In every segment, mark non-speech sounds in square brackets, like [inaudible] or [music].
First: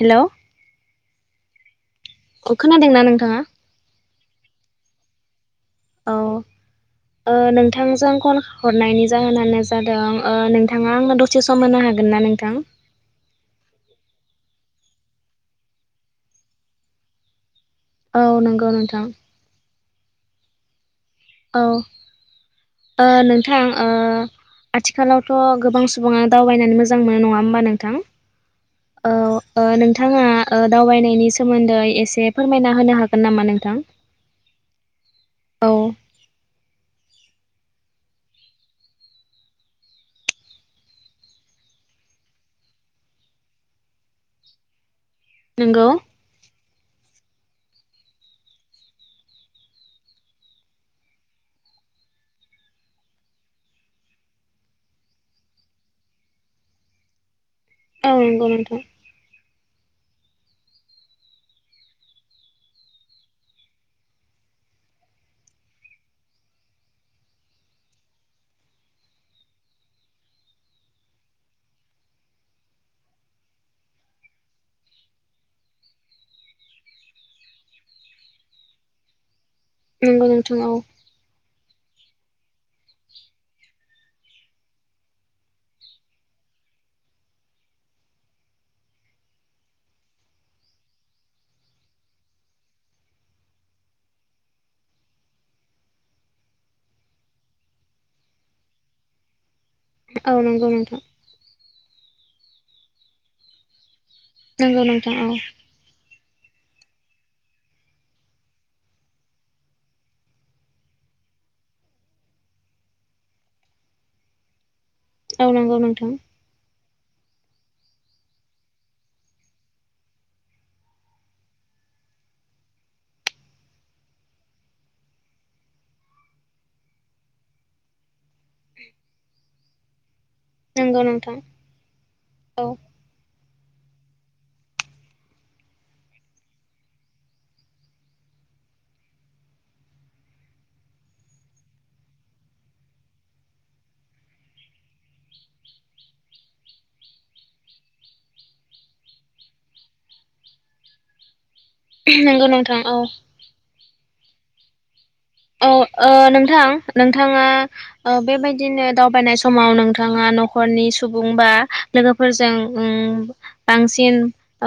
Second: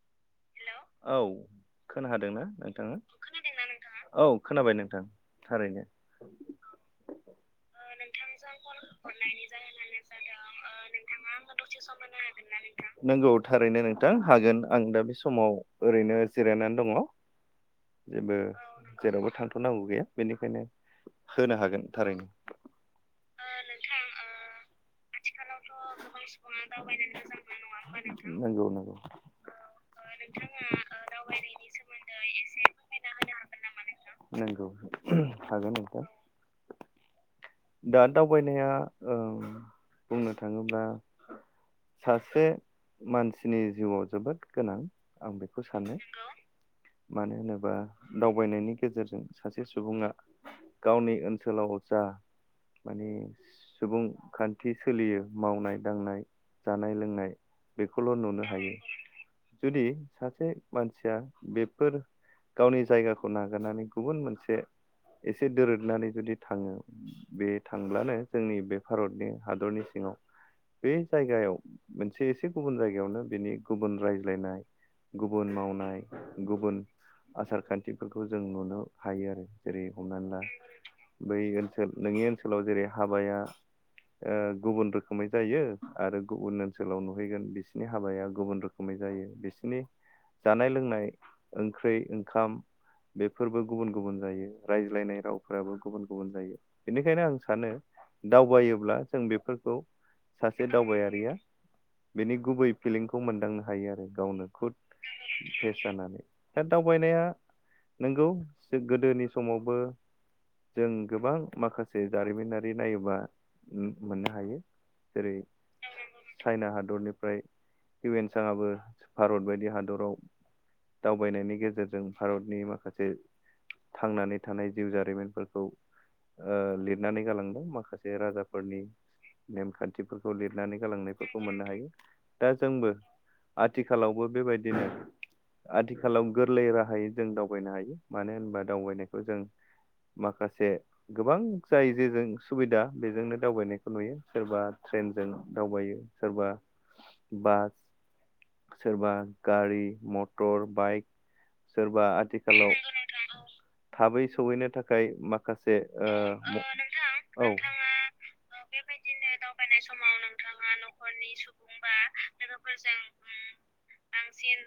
हेल' औ खोनादोंना अ नोंथाङा खोनादोंना खोनादोंना नोंथाङा औ खोनाबाय नोंथां थारैनो औ नोंथांजों फन हरनायनि जाहोनानो जादों नोंथाङा आंनो दसे सम होनो हागोन ना नोंथां नंगौ थारैनो नों थां हागोन आं दा बे समाव ओरैनो जिरायनानै दङ जेबो औ नंगौ नोंथां जेरावबो थांथ'नांगौ गैया बेनिखायनो होनो औ हागोन थारैनो ओ नोंथां ओ आथिखालावथ' गोबां सुबुङानो दावबायनानै मोजां मोनो नङा होमबा नोंथां नंगौ नंगौ औ नोंथाङा दावबायनायनि सोमोन्दै एसे फोरमायना होनो हागोन नामा नोंथां नंगौ औ हागोन नोंथां दा दावबायनाया ओ बुंनो थाङोब्ला सासे मानसिनि जिउआव जोबोद गोनां आं बेखौ सानो नंगौ मानो होनोबा दावबायनायनि गेजेरजों सासे सुबुङा गावनि ओनसोलाव जा माने सुबुं खान्थि सोलियो मावनाय दांनाय जानाय लोंनाय बेखौल औ नुनो नंगौ हायो नोंथां जुदि सासे मानसिया बेफोर गावनि जायगाखौ नागारनानै गुबुन मोनसे एसे दोरोदनानै जुदि थाङो बे थांब्लानो जोंनि बे भारतनि हादरनि सिङाव बे जायगायाव मोनसे एसे गुबुन जायगायावनो बेनि गुबुन रायज्लायनाय गुबुन मावनाय गुबुन आसार खान्थिफोरखौ जों नुनो हायो आरो। जेरै नंगौ हमनानै ला नोंथां औ बै ओनसोल नोंनि ओनसोलाव जेरै हाबाया ओ गुबुन रोखोमै जायो आरो गुबुन ओनसोलाव नुहैगोन बिसोरनि हाबाया गुबुन रोखोमै जायो बिसनि जानाय लोंनाय ओंख्रि ओंखाम बेफोरबो गुबुन गुबुन जायो रायज्लायनाय रावफोराबो गुबुन गुबुन जायो बेनिखायनो आं सानो दावबायोब्ला जों बेफोर खौ औ सासे नंगौ नोंथां दावबायारिया बेनि गुबै फिलिंखौ मोनदांनो हायो आरो। गावनो खुद नंगौ नोंथां औ फेस जानानै दा दावबायनाया नंगौ गोदोनि समावबो जों गोबां माखासे जारिमिनारि नायोबा मोननो हायो जेरै औ नंगौ नोंथां चाइना हादरनिफ्राय हुयेनसांआबो भारत बायदि हादराव दावबायनायनि गेजेरजों भारतनि माखासे थांनानै थानाय जिउ जारिमिनफोरखौ ओ लिरनानै गालांदों माखासे राजाफोरनि नेमखान्थिफोर खौ लिरनानै नंगौ नोंथां गालांनायफोरखौ मोननो हायो दा औ जोंबो आथिखालावबो बेबायदिनो आथिखालाव गोरलै राहायै जों दावबायनो हायो मानो होनबा दावबायनायखौ जों माखासे गोबां जाय जेजों सुबिदा बेजोंनो दावबायनायखौ नुयो सोरबा ट्रेनजों दावबायो सोरबा बास सोरबा गारि मटर बाइक सोरबा नंगौ आथिखालाव उम नोंथां औ नंगौ नोंथां औ थाबै सहैनो थाखाय माखासे औ ओ नोंथां नोंथाङा औ ओ बेबायदिनो दावबायनाय समाव नोंथाङा न' न'खरनि सुबुं बा लोगोफोरजों ओम बांसिन ओ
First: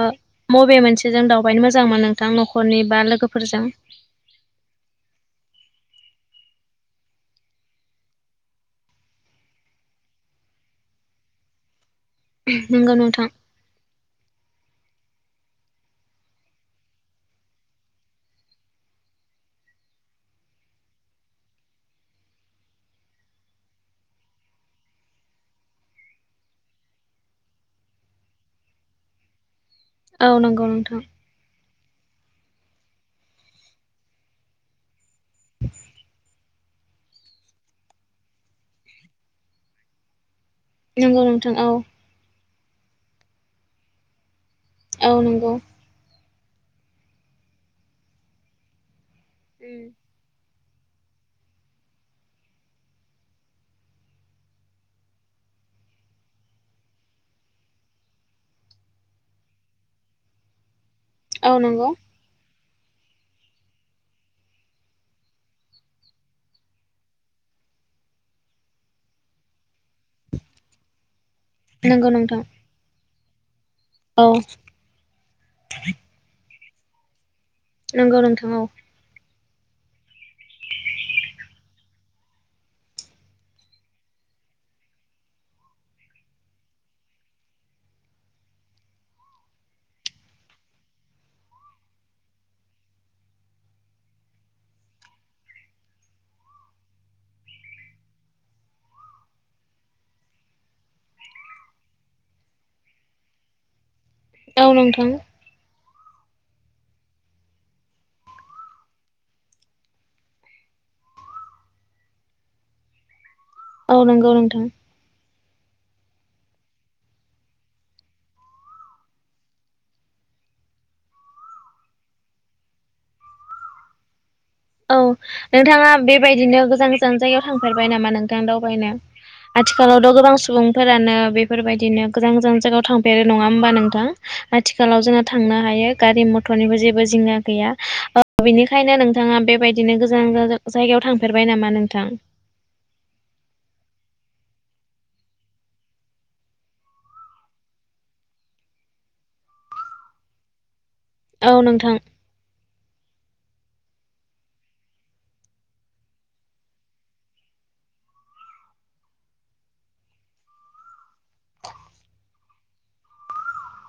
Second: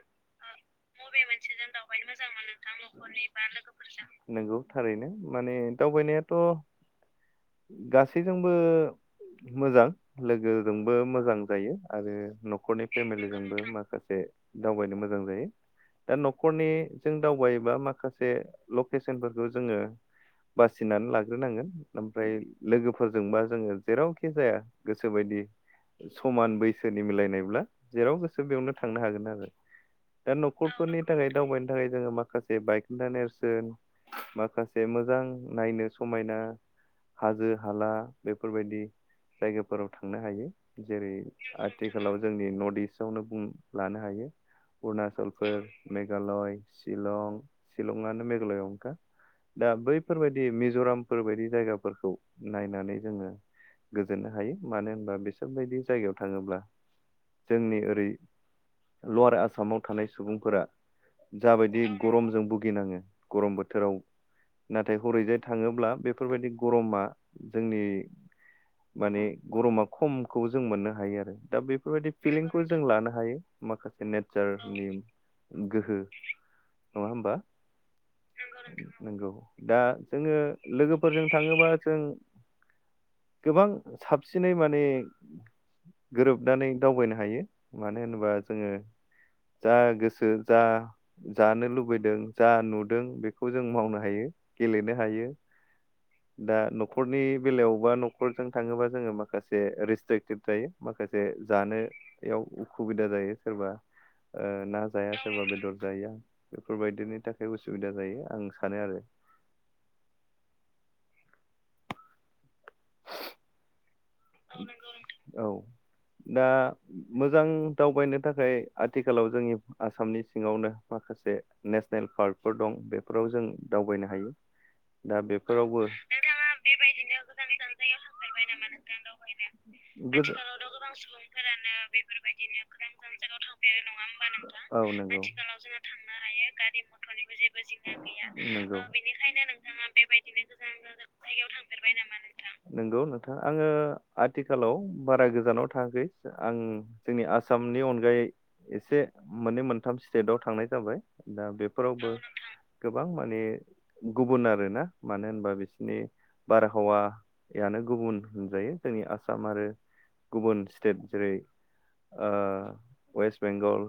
मबे मबे मोनसेजों दावबायनो मोजां मोनो नोंथां नखरजों लोगोफोरजों नंगौ थारैनो माने दावबायनायाथ' गासैजोंबो मोजां लोगोजोंबो मोजां जायो। आरो नखरनि नंगौ नोंथां फेमिलिजोंबो माखासे दावबायनो मोजां जायो। दा नखरनि जों दावबायोबा माखासे लकेसनफोरखौ जोङो बासिनानै लाग्रोनांगोन ओमफ्राय लोगोफोरजोंबा जोङो जेरावखि जाया गोसो बायदि समान बैसोनि मिलायनायब्ला जेराव गोसो बेयावनो थांनो हागोन आरो। औ दा नंगौ नोंथां नखरफोरनि थाखाय दावबायनो थाखाय जोङो माखासे बायखोन्दा नेरसोन माखासे मोजां नायनो समायना हाजो हाला बेफोरबायदि जायगाफोराव थांनो हायो। जेरै नंगौ नोंथां औ आथिखालाव जोंनि नर्थ इस्ट आवनो बुं लानो हायो। औ नंगौ अरुणचलफोर मेघालय शिलं शिलंआनो मेघालयआवनो खा दा बैफोरबायदि मिज'रामफोरबायायदि जायगाफोरखौ नायनानै जोङो गोजोननो हायो मानो होनबा बिसोरबायायदि जायगायाव थाङोब्ला जोंनि ओरै लवार आसामाव थानाय सुबुंफोरा औ जाबायदि नंगौ गरमजों भुगिनाङो गरम बोथोराव नाथाय हरैजाय थाङोब्ला बेफोरबायदि गरमा जोंनि माने गरमा खमखौ जों मोननो हायो आरो दा नंगौ बेफोरबायदि नोंथां फिलिंखौ जों लानो हायो। माखासे औ नेचारनि गोहो नङा होमबा? नंगौ नोंथां औ। नंगौ दा जोङो लोगोफोरजों थाङोबा जों गोबां साबसिनै माने गोरोबनानै दावबायनो हायो मानो होनोबा जोङो जा गोसो जा जानो लुबैदों जा नुदों बेखौ जों मावनो हायो गेलेनो हायो दा न'खरनि बेलायावबा न'खरजों थाङोबा जोङो माखासे रेस्ट्रिकटेभ थायो माखासे जानो याव उसुबिदा जायो सोरबा ओ औ ना नोंथां जाया सोरबा बेदर जायो बेफोरबायदिनि थाखाय उसुबिदा जायो आं सानो आरो औ नंगौ नोंथां औ दा मोजां दावबायनो थाखाय आथिखालाव जोंनि आ साननि सिंङावनो माखासे नेसनेल बे पार्कफोर दं बेफोराव जों दावबायनो हायो औ दा बेफोरावबो नोंथाङा बेबायदिनो गोजान गोजान जायगायाव थांफेरबाय नामा नोंथां दावबायनो आथिखालावथ' गोबां गोजो सुबुंफोरानो बेफोरबायदिनो गोजान गोजान जायगायाव थांफेरो आरो नङा होमबा नोंथां? औ आथिखालाव नंगौ जोङो थांनो हायो गारि मथरनिबो जेबो जिंगा गैया नंगौ बेनिखायनो नोंथाङा बे बेबायदिनो गोजान जा-जायगायाव थांफेरबाय नामा नोंथां? ओ आथिखालाव बारा गोजानाव थाङाखै आं जोंनि आसामनि अनगायै एसे मोननै मोनथाम स्टेटाव थांनाय जाबाय दा औ नोंथां बेफोरावबो गोबां माने गुबुन आरोना मानो होनबा बिसोरनि बारहावायानो गुबुन होनजायो जोंनि आसाम आरो गुबुन स्टेट जेरै ओ ववेस्ट बेंगल,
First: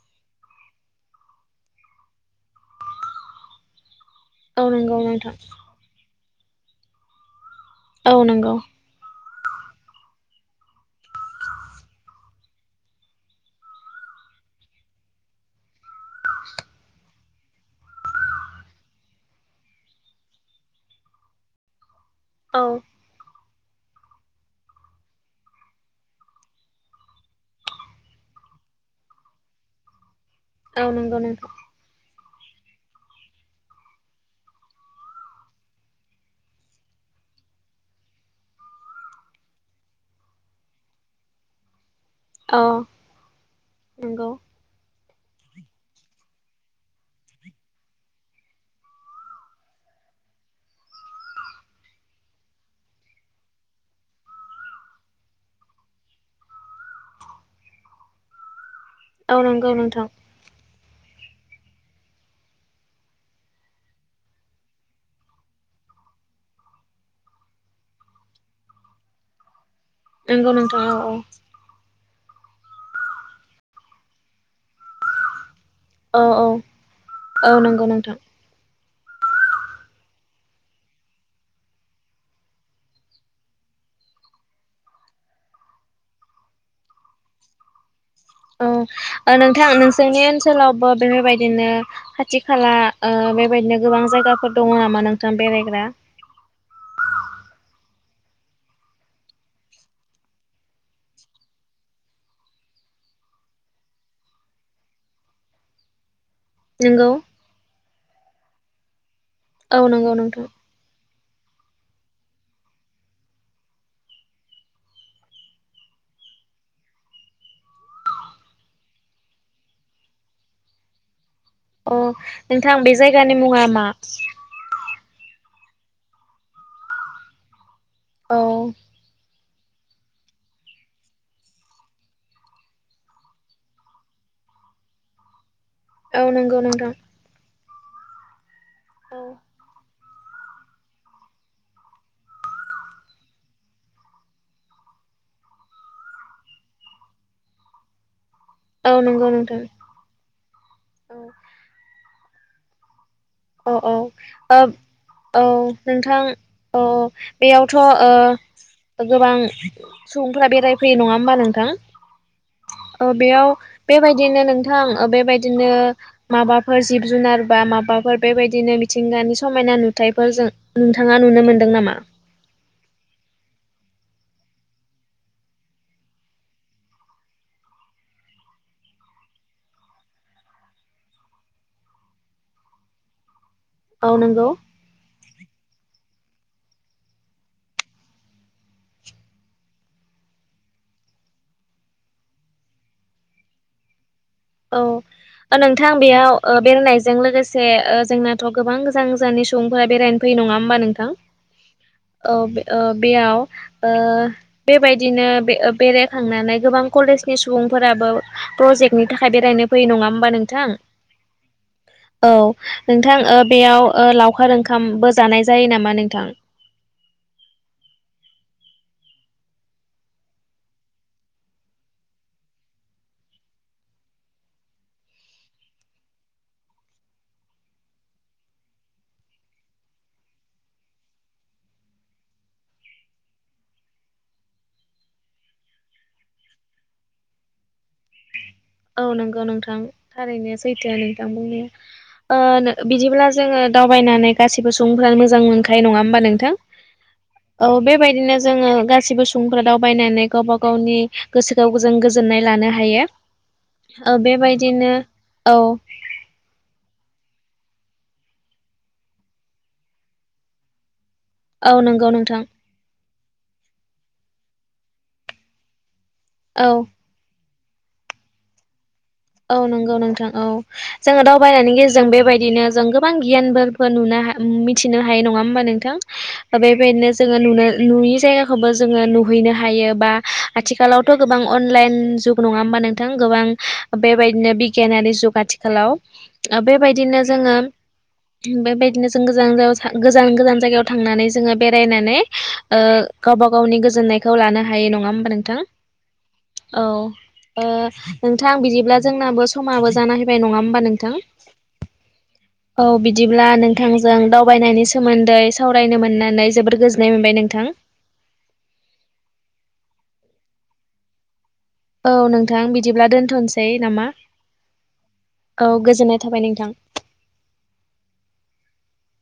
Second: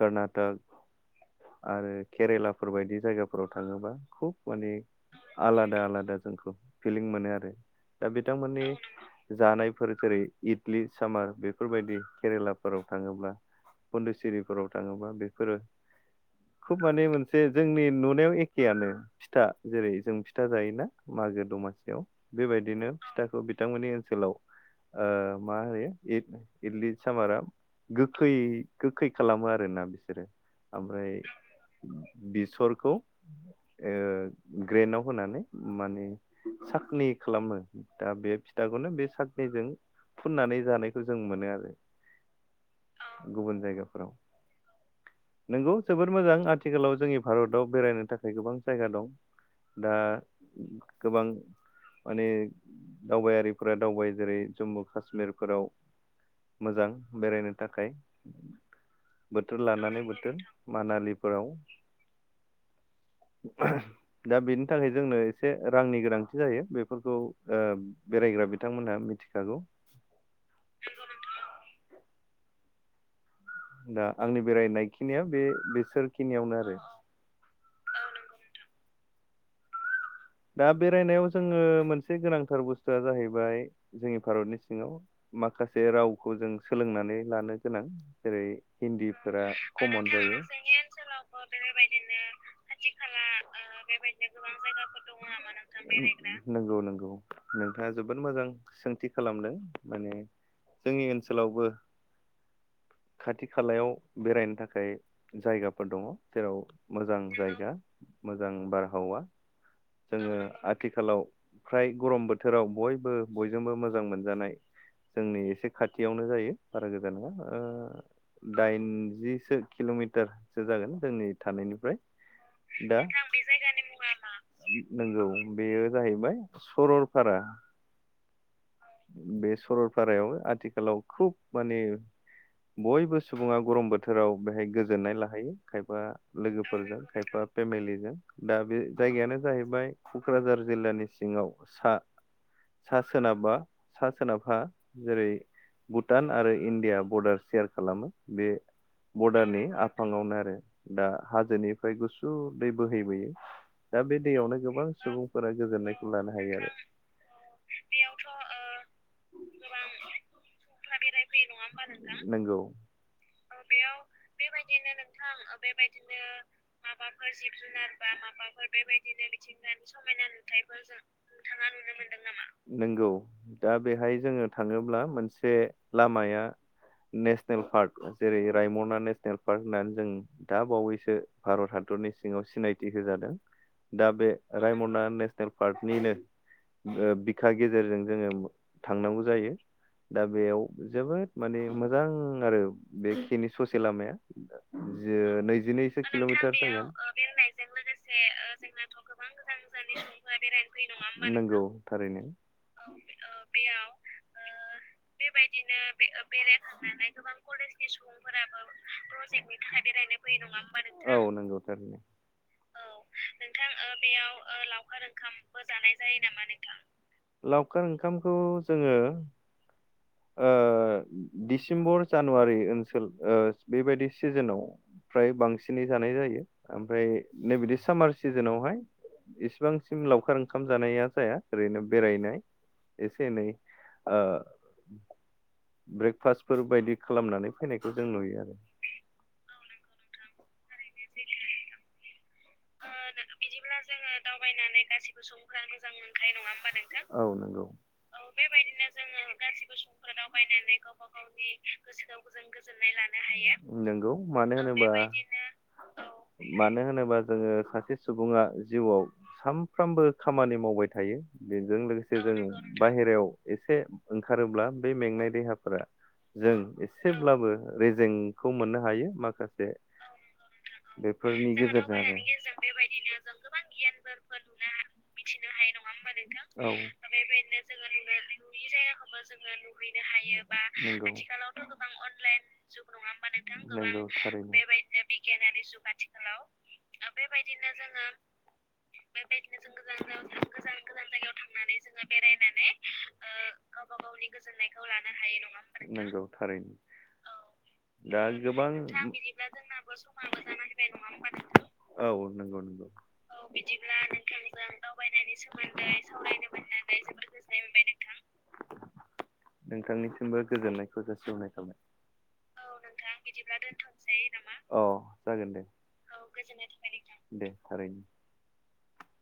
कर्नाटक, आरो केरेलाफोर बायदि जायगाफोराव थाङोबा खुब औ माने नंगौ नोंथां आलादा आलादा जोंखौ फिलिं मोनो आरो दा औ बे नंगौ बिथांमोननि जानायफोर जेरै इदलि सामार बेफोरबायदि केरेलाफोराव थाङोब्ला पन्धचिरिफोराव थाङोबा बेफोरो खुब माने मोन से जोंनि नुनायाव एखेयानो फिथा जेरै जों फिथा जायोना मागो दमासि याव औ बेबायदिनो फिथाखौ बिथांमोननि ओनसोलाव ओ मा होयो इदलि सामाराव गोखै गोखै खालामो आरोना बिसोरो औ ओमफ्राय नंगौ नोंथां बेसरखौ ओ ग्रेनाव होनानै माने साखनि खालामो दा बे फिथाखौनो बे साखैजों फुननानै जानायखौ जों मोनो आरो औ गुबुन जायगाफोराव नंगौ नंगौ जोबोद मोजां आथिखालाव जोंनि भारताव बेरायनो थाखाय गोबां जायगा दं दा गोबां माने दावबायारिफोरा दावबाय जेरै जम्मु काश्मिरफोराव मोजां बेरायनो थाखाय औ बोथोर नंगौ लानानै नोंथां मानालिफोराव [inaudible] दा बेनि थाखाय जोंनो एसे रांनि गोनांथि जायो बेफोरखौ ओ बेरा ग्रा बिथांमोनहा मिथिखागौ नंगौ नोंथां औ औ दा आंनि बेरायनाय खिनिया बे औ बिसोरखिनियावनो आरो औ औ नंगौ नोंथां दा बेरायनायाव जोङो मोनसे गोनांथार बुस्थुआ जाहैबाय जोंनि भारतनि सिङाव माखासे रावखौ जों सोलोंनानै लानो गोनां जेरै औ हिन्दीफोरा नोंथां कमन नोंसोरनि जायो ओनसोलावबो बेफोरबायदिनो खाथि खाला ओ ओ बेबायदिनो गोबां जायगाफोर दङ नामा नों नंगौ नंगौ नोंथाङा जो जोबोद मोजां सोंथि खालामदों माने जोंनि ओनसोलावबो। खाथि खालायाव बेरायनो थाखाय जायगाफोर दङ। जेराव नंगौ मोजां जायगा मोजां बारहावा। औ नंगौ जोङो नोंथां। आथिखालाव। फ्राय गरम बोथोराव बयबो बयजोंबो मोजां मोनजानाय। जोंनि एसे खाथियावनो जायो बारा गोजान नङा ओ। दाइनजिसो किल'मिटारसो जागोन जोंनि। थानायनिफ्राय अ नोंथां बे दा जायगानि मुङा मा? नंगौ बेयो जाहैबाय सरलपारा। औ। बे सरलपारायाव आथिखालाव खुब माने। बयबो सुबुङा गरम बोथोराव बेहाय गोजोननाय लाहैयो। खायफा औ नंगौ नोंथां। लोगोफोरजों खायफा फेमिलिजों दा बे जायगायानो जाहैबाय। क'क्राझार जिल्लानि सिङाव सा सा सोनाबहा। सा सोनाबहा जेरै भुटान आरो इण्डिया बर्डार सेयार खालामो। बे औ नंगौ नोंथां बरडारनि आफाङावनो आरो दा औ हाजोनिफ्राय गुसु। जु' दै बोहैबोयो। औ दा बे दैयावनो गोबां औ-औ सुबुंफोरा गोजोननायखौ नोंथां लानो हायो आरो औ औ बेयावथ' ओ। गोबां सुबुंफोरा बेरायफैयो नङा हबा नोंथां? नंगौ ओ बेयाव। बेबायदिनो नोंथां बेबायदिनो माबाफोर जिब जुनार बा माबाफोर। माबाफोर बेबायदिनो मिथिंगानि समायना बिथिंग समायना नुथायफोरजों नुथायफोर जों नोंथाङा नुनो नोंथाङा मोनदों नुनो नामा? मोनदों नामा नोंगौ। दा बेहाय जोङो थाङोब्ला मोनसे लामाया नेसनेल पार्क। जेरै रायमना नेसनेल पार्क होननानै जों दा बावैसो भारत हादरनि सिङाव सिनायथि होजादों। दा औ बे नंगौ रायमना नेसनेल पार्कनिनो। बिखा गेजेरजों जोङो थांनांगौ जायो। दा बेयाव जोबोद माने मोजां आरो बेखिनि ससे लामाया। जो औ नोंथां नैजिनैसो बेयाव ओ किल'मिटार जागोन बेरायनायजों लोगोसे ओ जोंनाथ' गोबां गोजां जा। सुबुंफोरा बेरायनो फैयो नङा होम्बा नोंथां नंगौ थारैनो ओ ओ बेयाव ओ। बेबायदिनो बे बेरायखांनानै गोबां कलेजनि सुबुंफोराबो प्रजेक्टनि। थाखाय प्रजेकनि बेरायनो फैयो थाखायनो बेरायनो होमबा फैयो नङा नोंथां? होनबा नोंथां औ नंगौ थारैनो। औ नोंथां बेयाव लावखार ओंखामबो जानाय जायो नामा नोंथां? लावखार ओंखामखौ जोङो ओ दिडिसेम्बर। जानुवारि ओनसोल बेबायदि सिजोनाव फ्राय बांसिनै जानाय जायो ओमफ्राय। नैबदि सामार भिकिसनावहाय। इसिबांसिम लावखार ओंखाम जानाया जाया ओरैनो बेरायनाय। एसे एनै ओ ब्रेकफास्टफोर बायदि। खालामनानै फैनायखौ जों नुयो आरो। औ नंगौ नोंथां थारैनो सैथो नोंथां बुंनाया। ओ नों। बिदिब्ला जोङो दावबायनानै गासैबो सुबुंफ्रानो मोजां मोनखायो नङा होमबा नोंथां औ? बेबायदिनो जोङो गासिबो सुबुंफ्रा दावबायनानै गावबा गावनि गोसोखौ जों गोजोननाय लानो हायो। गोजोननाय लानो हायो नंगौ ओ मानो होनोबा बेबायदिनो मानो औ बेबादिनो औ मानो होनोबा जोङो। सासे सुबुङा जिउआव सानफ्रामबो खामानि मावबाय थायो। औ बेजों नंगौ लोगोसे नोंथां जोङो बाहेरायाव एसे ओंखारोब्ला बे मेंनाय देहाफोरा। जों औ एसेब्लाबो रेजेंखौ मोननो हायो। औ माखासे नंगौ नोंथां औ जोङो बेफोरनि दावबायनायनि गेजेरजों आरो बेबायदिनो। जों गोबां गियान नुनो मिथिनो हायो नङा होम्बा नोंथां? औ बेबायदिनो जोङो नुनो। नुयि जायगाखौबो जोङो नुहैनो हायो बा नंगौ आथिखालावथ' गोबां अनलाइन जुग नङाहोमबा? नोंथां गोबां नंगौ थारैनो बेबायदिनो बिगियानारि जुग आथिखालाव ओ बेबायदिनो बेबायदिनो जोङो। दि बेबायदिनो जों गोजान जायगायाव सा गोजान गोजान जायगायाव थांनानै जोङो बेरायनानै ओ गावब गावबा गावनि गोजोननायखौ लानो हायो नङा होमबा नोंथां? नंगौ थारैनो औ ओ दा नोंथां गोबां बिदिब्ला औ जोंनाबो समाबो जाना फैबाय नङा होमबा नोंथां? नंगौ औ नंगौ बिदिब्ला नोंथांजों दावबायनायनि सोमोन्दै सावरायनो मोननानै जोबोर गोजोननाय मोनबाय नोंथां। नोंथांनिसिमबो गोजोननायखौ जासिहरबाय। औ नोंथां बिदिब्ला दोनथ'नोसै नामा औ गोजोननाय थाब गोजोननाय थाबाय नोंथां दे थारैनो।